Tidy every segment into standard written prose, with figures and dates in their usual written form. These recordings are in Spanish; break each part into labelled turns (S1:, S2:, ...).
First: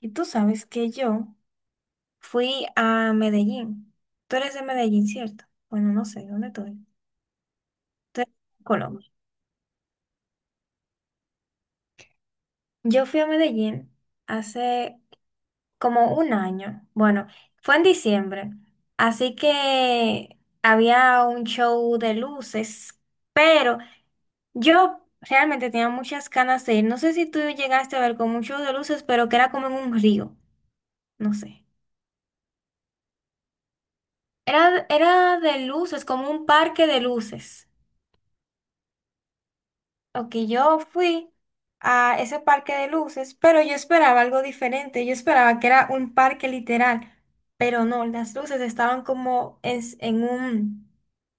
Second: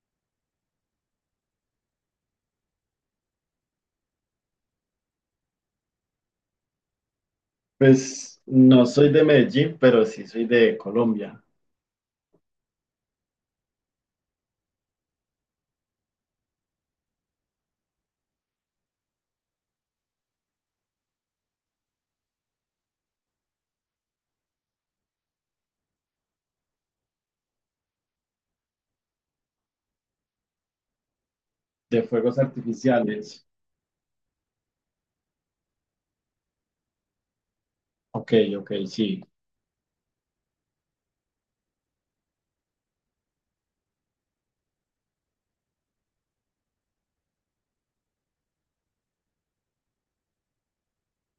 S1: Y tú sabes que yo fui a Medellín. Tú eres de Medellín, ¿cierto? Bueno, no sé, ¿dónde tú eres? Tú eres
S2: Pues
S1: de
S2: no soy
S1: Colombia.
S2: de Medellín, pero sí soy de Colombia,
S1: Yo fui a Medellín hace como un año. Bueno, fue en diciembre. Así que había un show de luces, pero yo realmente tenía muchas ganas de ir. No sé si tú llegaste a ver como un show de luces, pero que era como en un río. No sé.
S2: de fuegos artificiales.
S1: Era de luces, como un parque de luces.
S2: Ok, ok, sí.
S1: Ok, yo fui a ese parque de luces, pero yo esperaba algo diferente. Yo esperaba que era un parque literal, pero no, las luces estaban como en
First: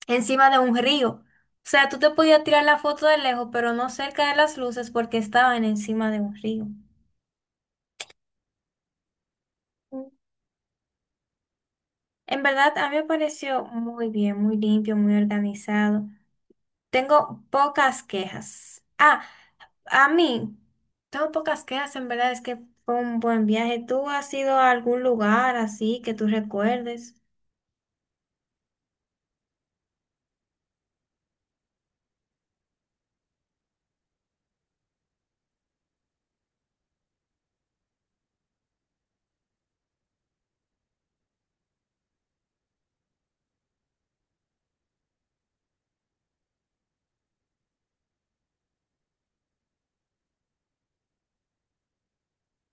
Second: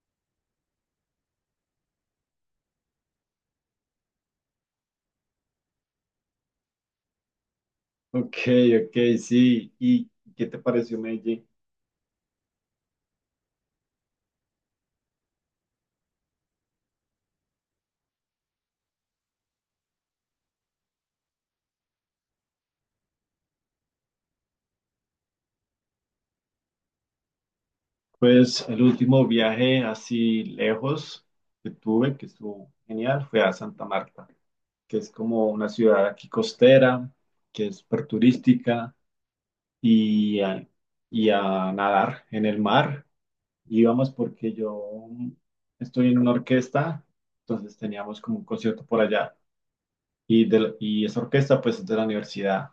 S1: encima de un río. O sea, tú te podías tirar la foto de lejos, pero no cerca de las luces porque estaban encima de un río.
S2: Ok, ok, sí. ¿Y
S1: Mm.
S2: qué te pareció Medellín?
S1: En verdad, a mí me pareció muy bien, muy limpio, muy organizado. Tengo pocas quejas. A mí, tengo pocas quejas, en verdad es que fue un buen viaje. ¿Tú has ido a algún lugar así que tú recuerdes?
S2: Pues el último viaje así lejos que tuve, que estuvo genial, fue a Santa Marta, que es como una ciudad aquí costera, que es súper turística, y a, y a nadar en el mar. Íbamos porque yo estoy en una orquesta, entonces teníamos como un concierto por allá. Y esa orquesta pues es de la universidad.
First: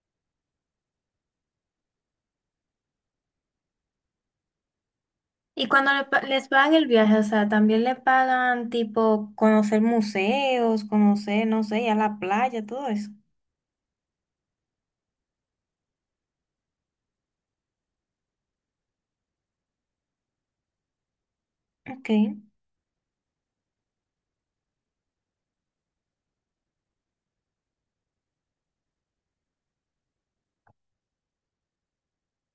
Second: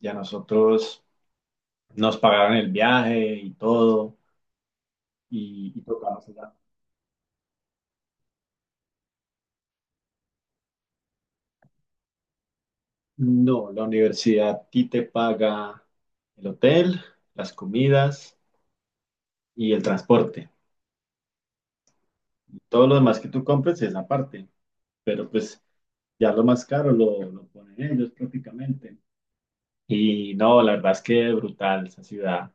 S2: Y a nosotros nos pagaron el viaje y todo,
S1: Y
S2: y
S1: cuando
S2: tocamos
S1: les
S2: allá.
S1: pagan el viaje, o sea, también le pagan tipo conocer museos, conocer, no sé, ir a la playa, todo eso.
S2: No, la universidad a ti te paga el hotel, las comidas y el transporte.
S1: Ok.
S2: Todo lo demás que tú compres es aparte, pero pues ya lo más caro lo ponen ellos prácticamente. Y no, la verdad es que brutal esa ciudad,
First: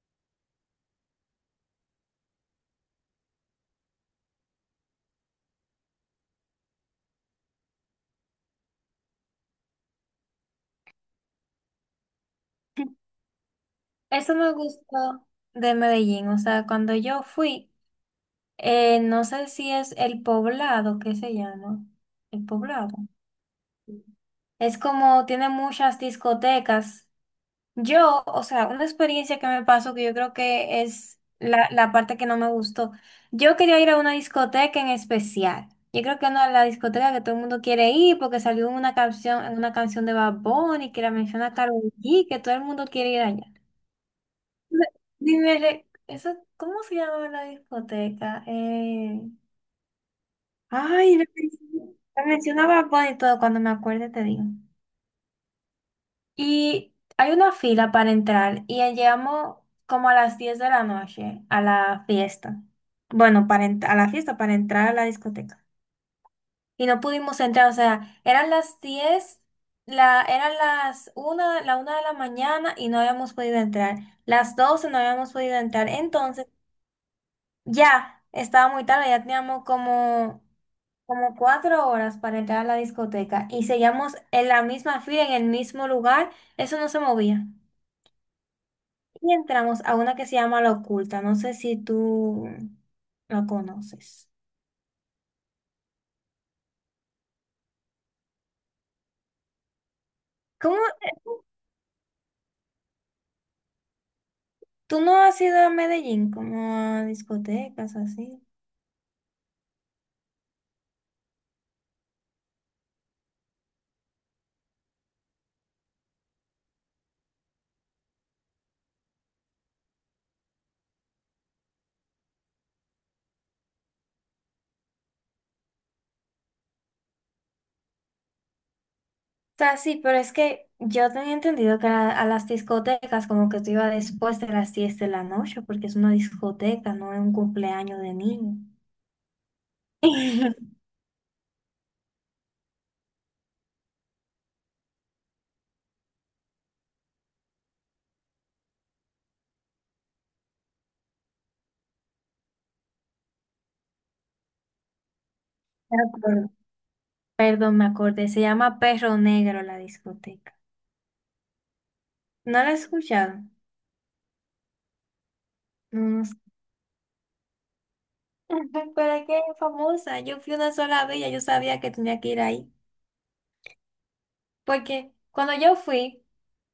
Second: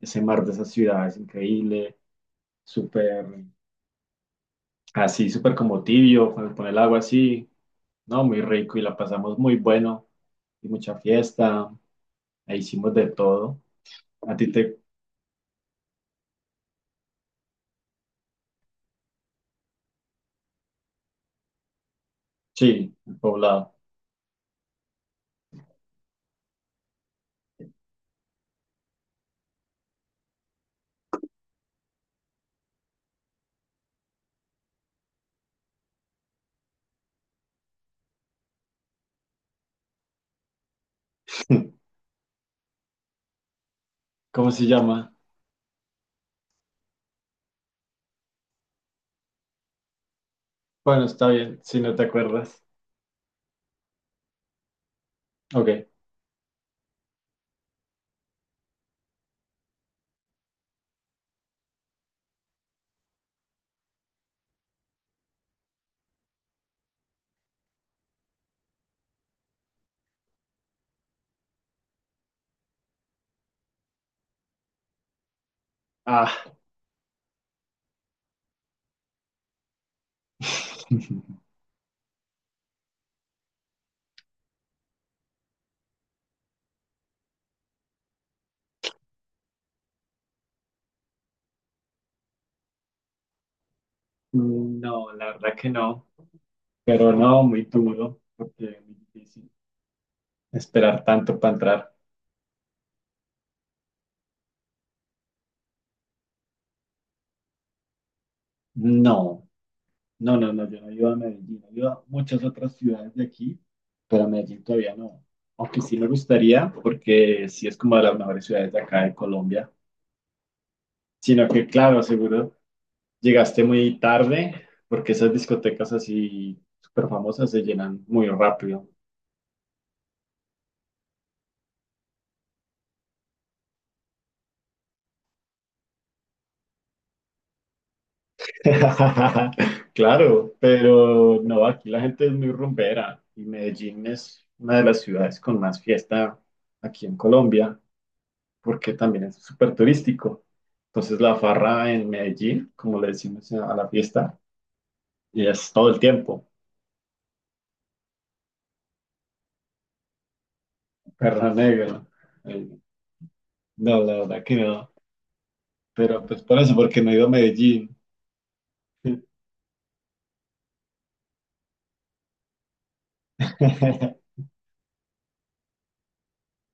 S2: ese mar de esa ciudad es increíble, súper así, súper como tibio, cuando pone el agua así, no, muy rico y la pasamos muy bueno, y mucha fiesta, ahí hicimos de todo.
S1: Eso
S2: A ti
S1: me
S2: te,
S1: gustó de Medellín, o sea, cuando yo fui, no sé si es el poblado, ¿qué se llama? El poblado.
S2: sí, el poblado,
S1: Es como, tiene muchas discotecas. Yo, o sea, una experiencia que me pasó que yo creo que es la parte que no me gustó. Yo quería ir a una discoteca en especial. Yo creo que no la discoteca que todo el mundo quiere ir porque salió una canción, en una canción de Bad Bunny que la menciona Karol G, que todo el mundo quiere ir allá.
S2: ¿cómo se
S1: Me-
S2: llama?
S1: Dime, eso, ¿cómo se llamaba la discoteca?
S2: Bueno,
S1: Ay,
S2: está bien, si no te
S1: la
S2: acuerdas.
S1: mencionaba Bad Bunny y todo, cuando me acuerde te digo.
S2: Ok.
S1: Y hay una fila para entrar y llegamos como a las 10 de la noche a la fiesta. Bueno, a la fiesta, para entrar a la discoteca. Y no pudimos entrar, o sea, eran eran las una la una de la mañana y no habíamos podido entrar. Las 12 no habíamos podido entrar.
S2: Ah.
S1: Entonces, ya estaba muy tarde, ya teníamos como cuatro horas para entrar a la discoteca y seguíamos en la misma fila, en el mismo lugar. Eso no se movía. Y entramos a una que se llama La Oculta. No sé si tú la conoces.
S2: No, la verdad que no, pero no, muy duro, porque es muy difícil
S1: ¿Cómo?
S2: esperar tanto para entrar.
S1: ¿Tú no has ido a Medellín como a discotecas así?
S2: No, no, no, no, yo no iba a Medellín, yo iba a muchas otras ciudades de aquí, pero a Medellín todavía no. Aunque sí me gustaría, porque sí es como de las mejores ciudades de acá de Colombia. Sino que, claro, seguro llegaste muy tarde, porque esas discotecas así súper famosas se llenan muy rápido.
S1: O sea, sí, pero es que yo tenía entendido que a las discotecas como que tú ibas después de las 10 de la noche porque es una discoteca, no es un cumpleaños de niño.
S2: Claro, pero no, aquí la gente es muy rumbera y Medellín es una de las ciudades con más fiesta aquí en Colombia. Porque también es súper turístico. Entonces la farra en Medellín, como le decimos a la fiesta, y es todo el
S1: Me
S2: tiempo,
S1: acuerdo. Perdón, me acordé. Se llama Perro Negro la discoteca.
S2: perro negro.
S1: ¿No
S2: Eh,
S1: la he escuchado?
S2: No, la verdad que no.
S1: No, no.
S2: Pero pues por eso, porque no he ido a Medellín.
S1: Pero es que es famosa. Yo fui una sola vez, y ya yo sabía que tenía que ir ahí. Porque cuando yo fui,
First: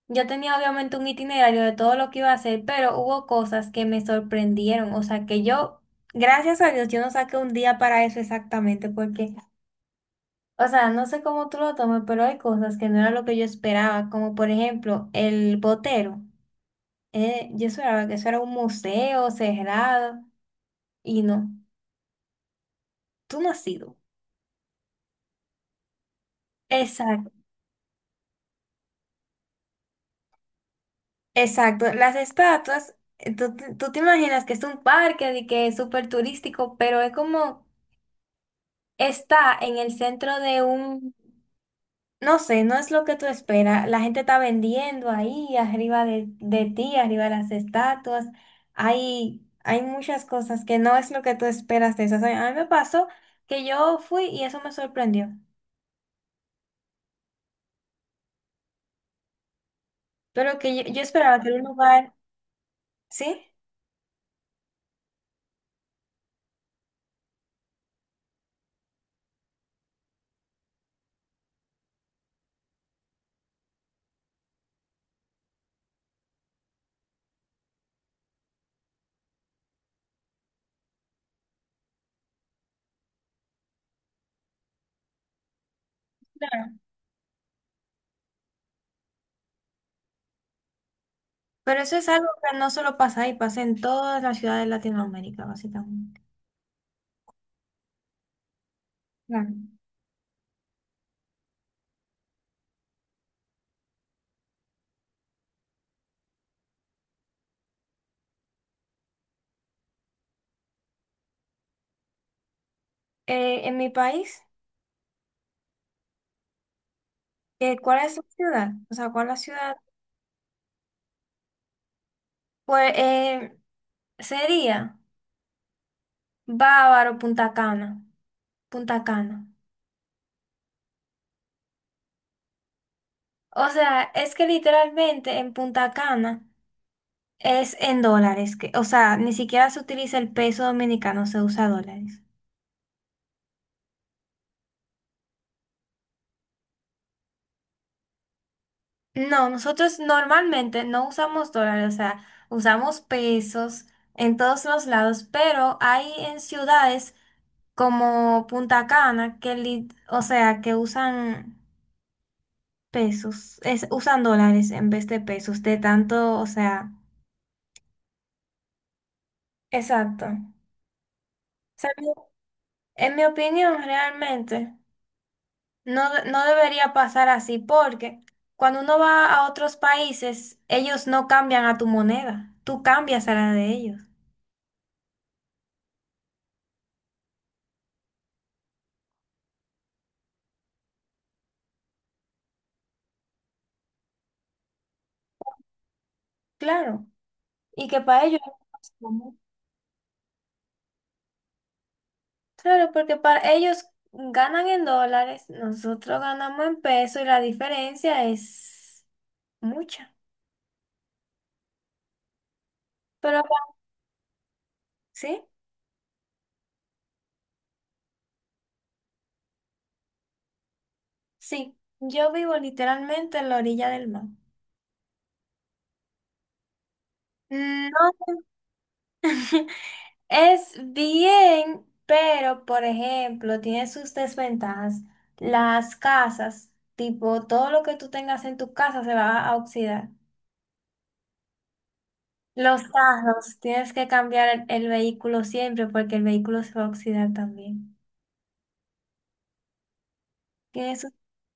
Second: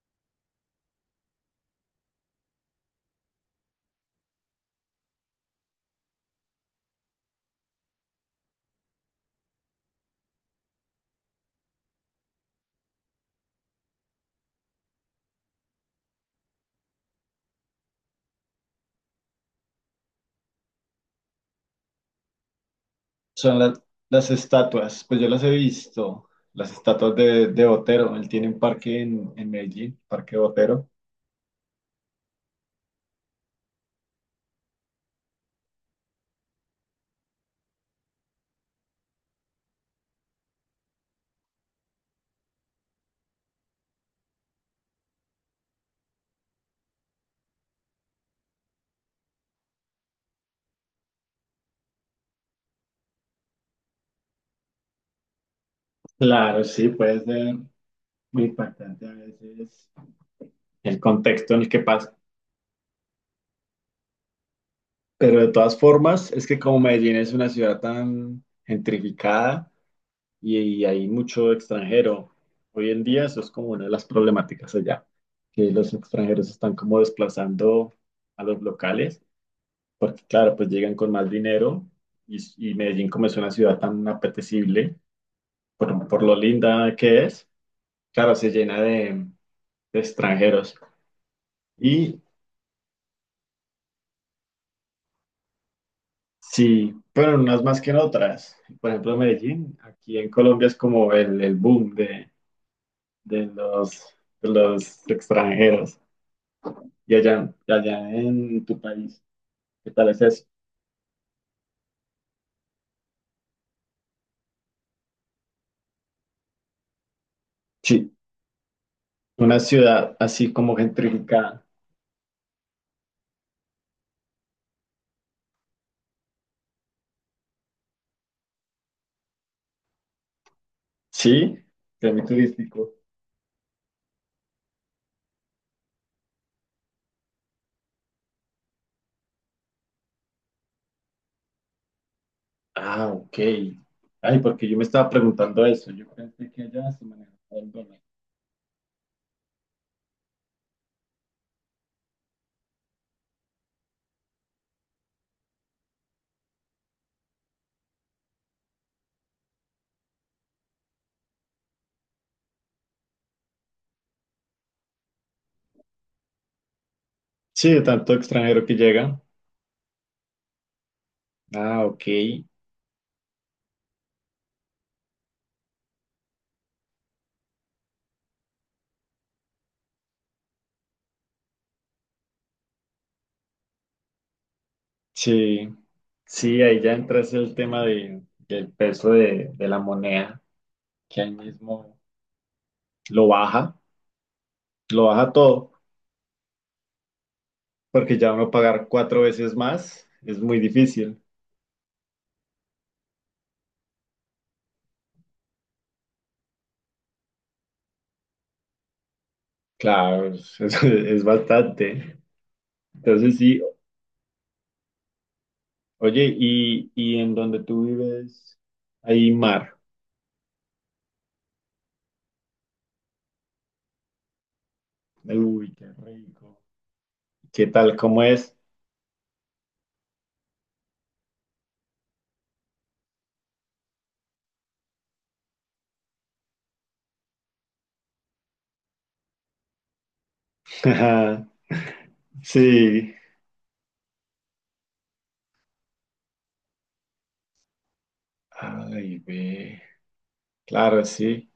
S1: yo tenía obviamente un itinerario de todo lo que iba a hacer, pero hubo cosas que me sorprendieron. O sea, que yo, gracias a Dios, yo no saqué un día para eso exactamente, porque, o sea, no sé cómo tú lo tomes, pero hay cosas que no era lo que yo esperaba, como por ejemplo el botero. Yo esperaba que eso era un museo cerrado y no, tú no
S2: Son
S1: has sido.
S2: las estatuas, pues yo las he visto, las estatuas de Botero. Él tiene un parque en Medellín, Parque Botero.
S1: Exacto, las estatuas, tú te imaginas que es un parque y que es súper turístico, pero es como está en el centro de un, no sé, no es lo que tú esperas. La gente está vendiendo ahí, de ti, arriba de las estatuas. Hay muchas cosas que no es lo que tú esperas de eso. O sea, a mí me pasó que yo fui y eso me sorprendió,
S2: Claro, sí, puede ser muy impactante a veces
S1: pero que yo,
S2: el
S1: yo esperaba que
S2: contexto
S1: era
S2: en
S1: un
S2: el que pasa.
S1: lugar, ¿sí?
S2: Pero de todas formas, es que como Medellín es una ciudad tan gentrificada y hay mucho extranjero, hoy en día eso es como una de las problemáticas allá, que los extranjeros están como desplazando a los locales, porque claro, pues llegan con más dinero y, y Medellín como es una ciudad tan apetecible, por lo linda que es, claro, se llena de extranjeros.
S1: Pero eso es
S2: Y
S1: algo que no solo pasa ahí, pasa en todas las ciudades de Latinoamérica, básicamente.
S2: sí, pero en unas más que en otras. Por ejemplo,
S1: Claro.
S2: Medellín, aquí en Colombia es como el boom de los, de los extranjeros. Y allá en tu país, ¿qué tal es eso?
S1: En mi país, ¿cuál
S2: Sí,
S1: es la ciudad? O sea, ¿cuál es la
S2: una
S1: ciudad?
S2: ciudad así como gentrificada.
S1: Pues eh, sería Bávaro, Punta Cana. Punta Cana.
S2: Sí, turístico.
S1: O sea, es que literalmente en Punta Cana es en dólares, que, o sea, ni siquiera se utiliza el peso dominicano, se usa dólares.
S2: Ah, ok. Ay, porque yo me estaba preguntando eso. Yo pensé que allá se manejaba el dólar.
S1: No, nosotros normalmente no usamos dólares, o sea, usamos pesos en todos los lados, pero hay en ciudades como Punta Cana, que o sea, que usan dólares en vez de pesos, de tanto, o sea,
S2: Sí, de tanto extranjero que llega.
S1: exacto. O
S2: Ah,
S1: sea,
S2: ok.
S1: en mi opinión, realmente, no debería pasar así, porque cuando uno va a otros países, ellos no cambian a tu moneda, tú cambias a la de ellos.
S2: Sí, sí, ahí ya entra ese el tema del peso de la moneda, que ahí mismo lo baja, lo baja todo,
S1: Claro, y que
S2: porque
S1: para
S2: ya
S1: ellos
S2: uno
S1: es
S2: pagar
S1: más
S2: cuatro
S1: común.
S2: veces más es muy difícil.
S1: Claro, porque para ellos ganan en dólares, nosotros ganamos en pesos y la diferencia es mucha.
S2: Claro, es bastante. Entonces
S1: Pero,
S2: sí,
S1: acá- ¿Sí?
S2: oye, y en donde tú vives, hay mar.
S1: Sí. Yo vivo literalmente en la orilla del mar.
S2: Uy, qué rico. ¿Qué tal? ¿Cómo
S1: No.
S2: es?
S1: Es bien, pero, por ejemplo, tiene sus desventajas. Las casas, tipo, todo lo que tú tengas en tu casa se va a oxidar. Los
S2: Sí.
S1: carros, tienes que cambiar el vehículo siempre porque el vehículo se va a oxidar también.
S2: Ay, ve.
S1: Tiene
S2: Claro,
S1: sus
S2: sí.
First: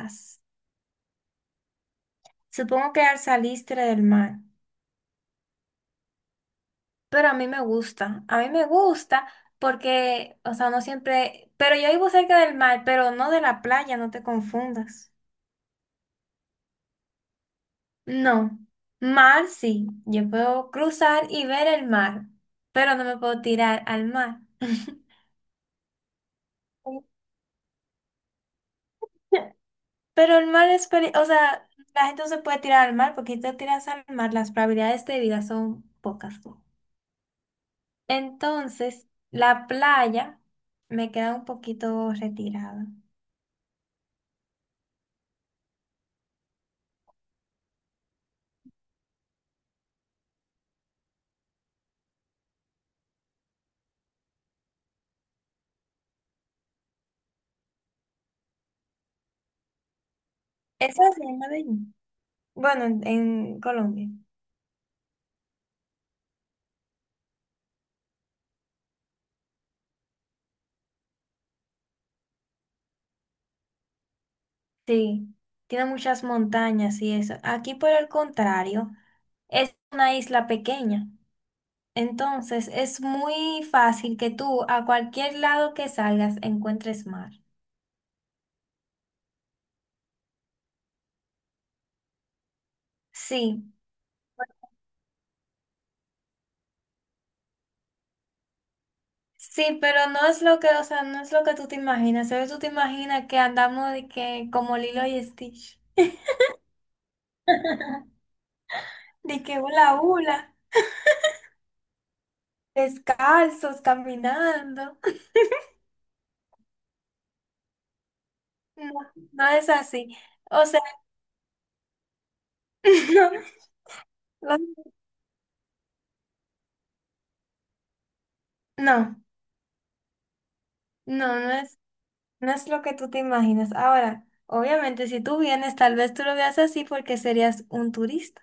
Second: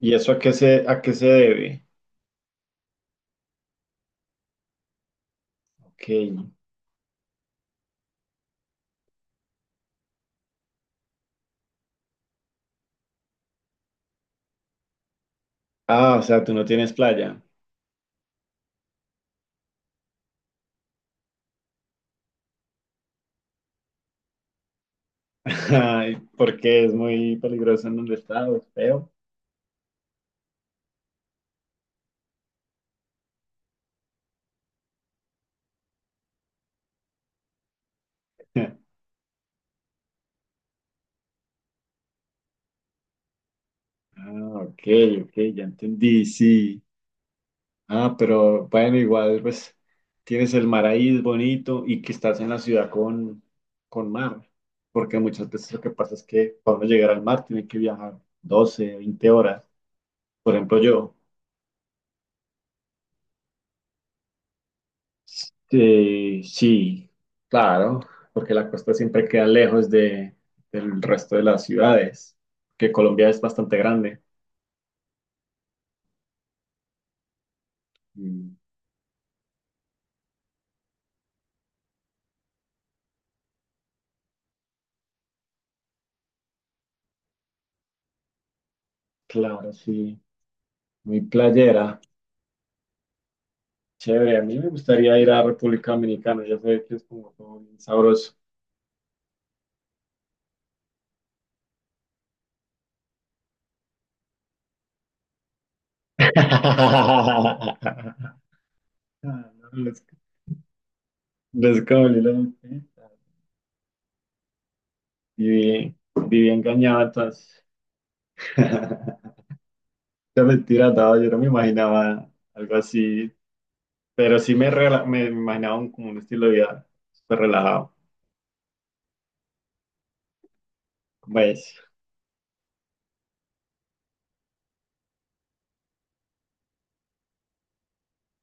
S2: ¿Y eso a qué se debe?
S1: Supongo que al saliste del mar.
S2: Ok.
S1: Pero a mí me gusta, a mí me gusta porque, o sea, no siempre, pero yo vivo cerca del mar, pero no de la playa, no te confundas.
S2: Ah, o sea, tú no tienes playa.
S1: No, mar sí, yo puedo cruzar y ver el mar, pero no me puedo tirar al mar.
S2: Ay, ¿por qué? Es muy peligroso en donde estás, es feo.
S1: Pero el mar es, o sea, la gente no se puede tirar al mar porque si te tiras al mar, las probabilidades de vida son pocas. Entonces, la playa me queda un poquito retirada.
S2: Ah, ok, ok, ya entendí, sí. Ah, pero bueno, igual pues tienes el mar ahí, es bonito, y que estás en la ciudad con mar, porque muchas veces lo que pasa es que para uno llegar al mar tiene que viajar 12, 20 horas. Por ejemplo,
S1: Eso
S2: yo.
S1: es la de allí. Bueno, en Colombia.
S2: Sí, sí, claro, porque la costa siempre queda lejos del resto de las ciudades, que Colombia es bastante grande.
S1: Sí, tiene muchas montañas y eso. Aquí, por el
S2: Mm,
S1: contrario, es una isla pequeña. Entonces, es muy fácil que tú a cualquier lado que salgas encuentres mar.
S2: claro, sí, muy playera,
S1: Sí,
S2: chévere. A mí me gustaría ir a República Dominicana, ya sé que es como todo bien sabroso.
S1: sí, pero no es lo que, o sea, no es lo que tú te imaginas. Solo tú te imaginas que andamos de que como Lilo y Stitch, de
S2: Ah,
S1: que
S2: no,
S1: hula
S2: les,
S1: hula,
S2: les cabalé la boquita.
S1: descalzos, caminando.
S2: Viví, viví engañado entonces.
S1: No,
S2: La
S1: no es así. O sea,
S2: mentira, no, yo no me imaginaba algo así. Pero sí
S1: no,
S2: me, rela- me imaginaba un, como un estilo de vida súper relajado.
S1: No, no
S2: Pues,
S1: es, no es lo que tú te imaginas. Ahora, obviamente, si tú vienes, tal vez tú lo veas así porque serías un turista.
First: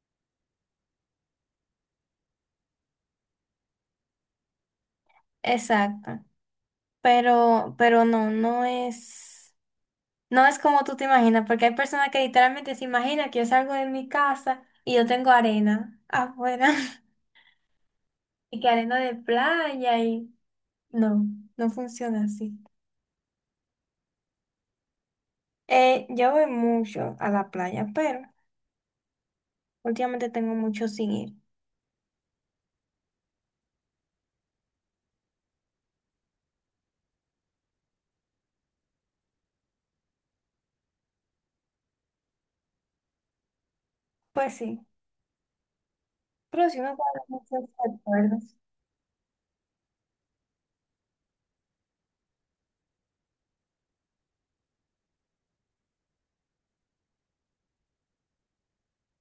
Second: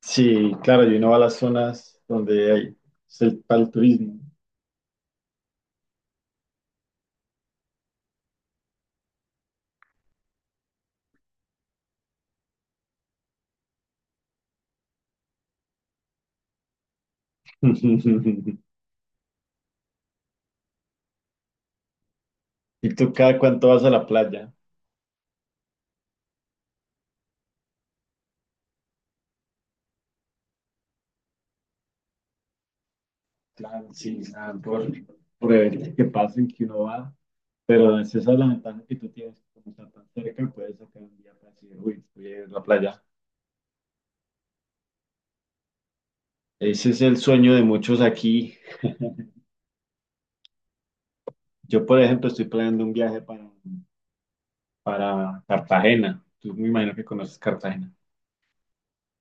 S2: sí, claro, y uno va a las zonas donde hay es el, para el turismo.
S1: Exacto. Pero no, no es, no es como tú te imaginas, porque hay personas que literalmente se imaginan que yo salgo de mi casa y yo tengo arena afuera y que arena de playa y no, no funciona así.
S2: ¿Y tú cada cuánto vas a la playa?
S1: Yo voy mucho a la playa, pero últimamente tengo mucho sin ir.
S2: Claro, sí, nada, por eventos que pasen que uno va. Pero es esa la ventana que tú tienes, como está tan cerca, puedes sacar un día para decir, uy, voy a ir a la playa.
S1: Pues sí. Pero sí
S2: Ese
S1: me
S2: es el
S1: guardo
S2: sueño de
S1: muchos
S2: muchos
S1: recuerdos.
S2: aquí. Yo, por ejemplo, estoy planeando un viaje para Cartagena. Tú me imagino que conoces Cartagena.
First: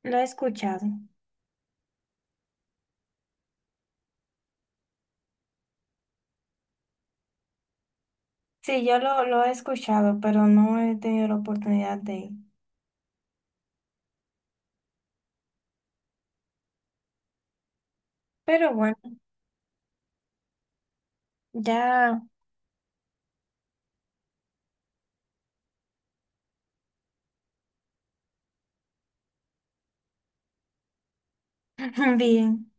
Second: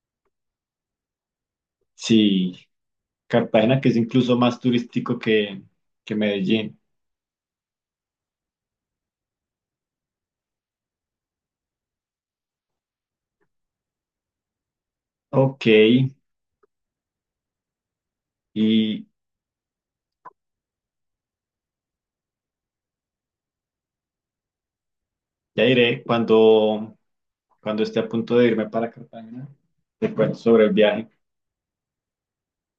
S1: Lo he escuchado.
S2: Sí, Cartagena que es incluso más turístico que Medellín.
S1: Sí, lo he escuchado, pero no he tenido la oportunidad de ir.
S2: Ok,
S1: Pero bueno,
S2: y
S1: ya
S2: ya iré cuando, cuando esté a punto de irme para Cartagena, te cuento sobre el viaje.
S1: bien.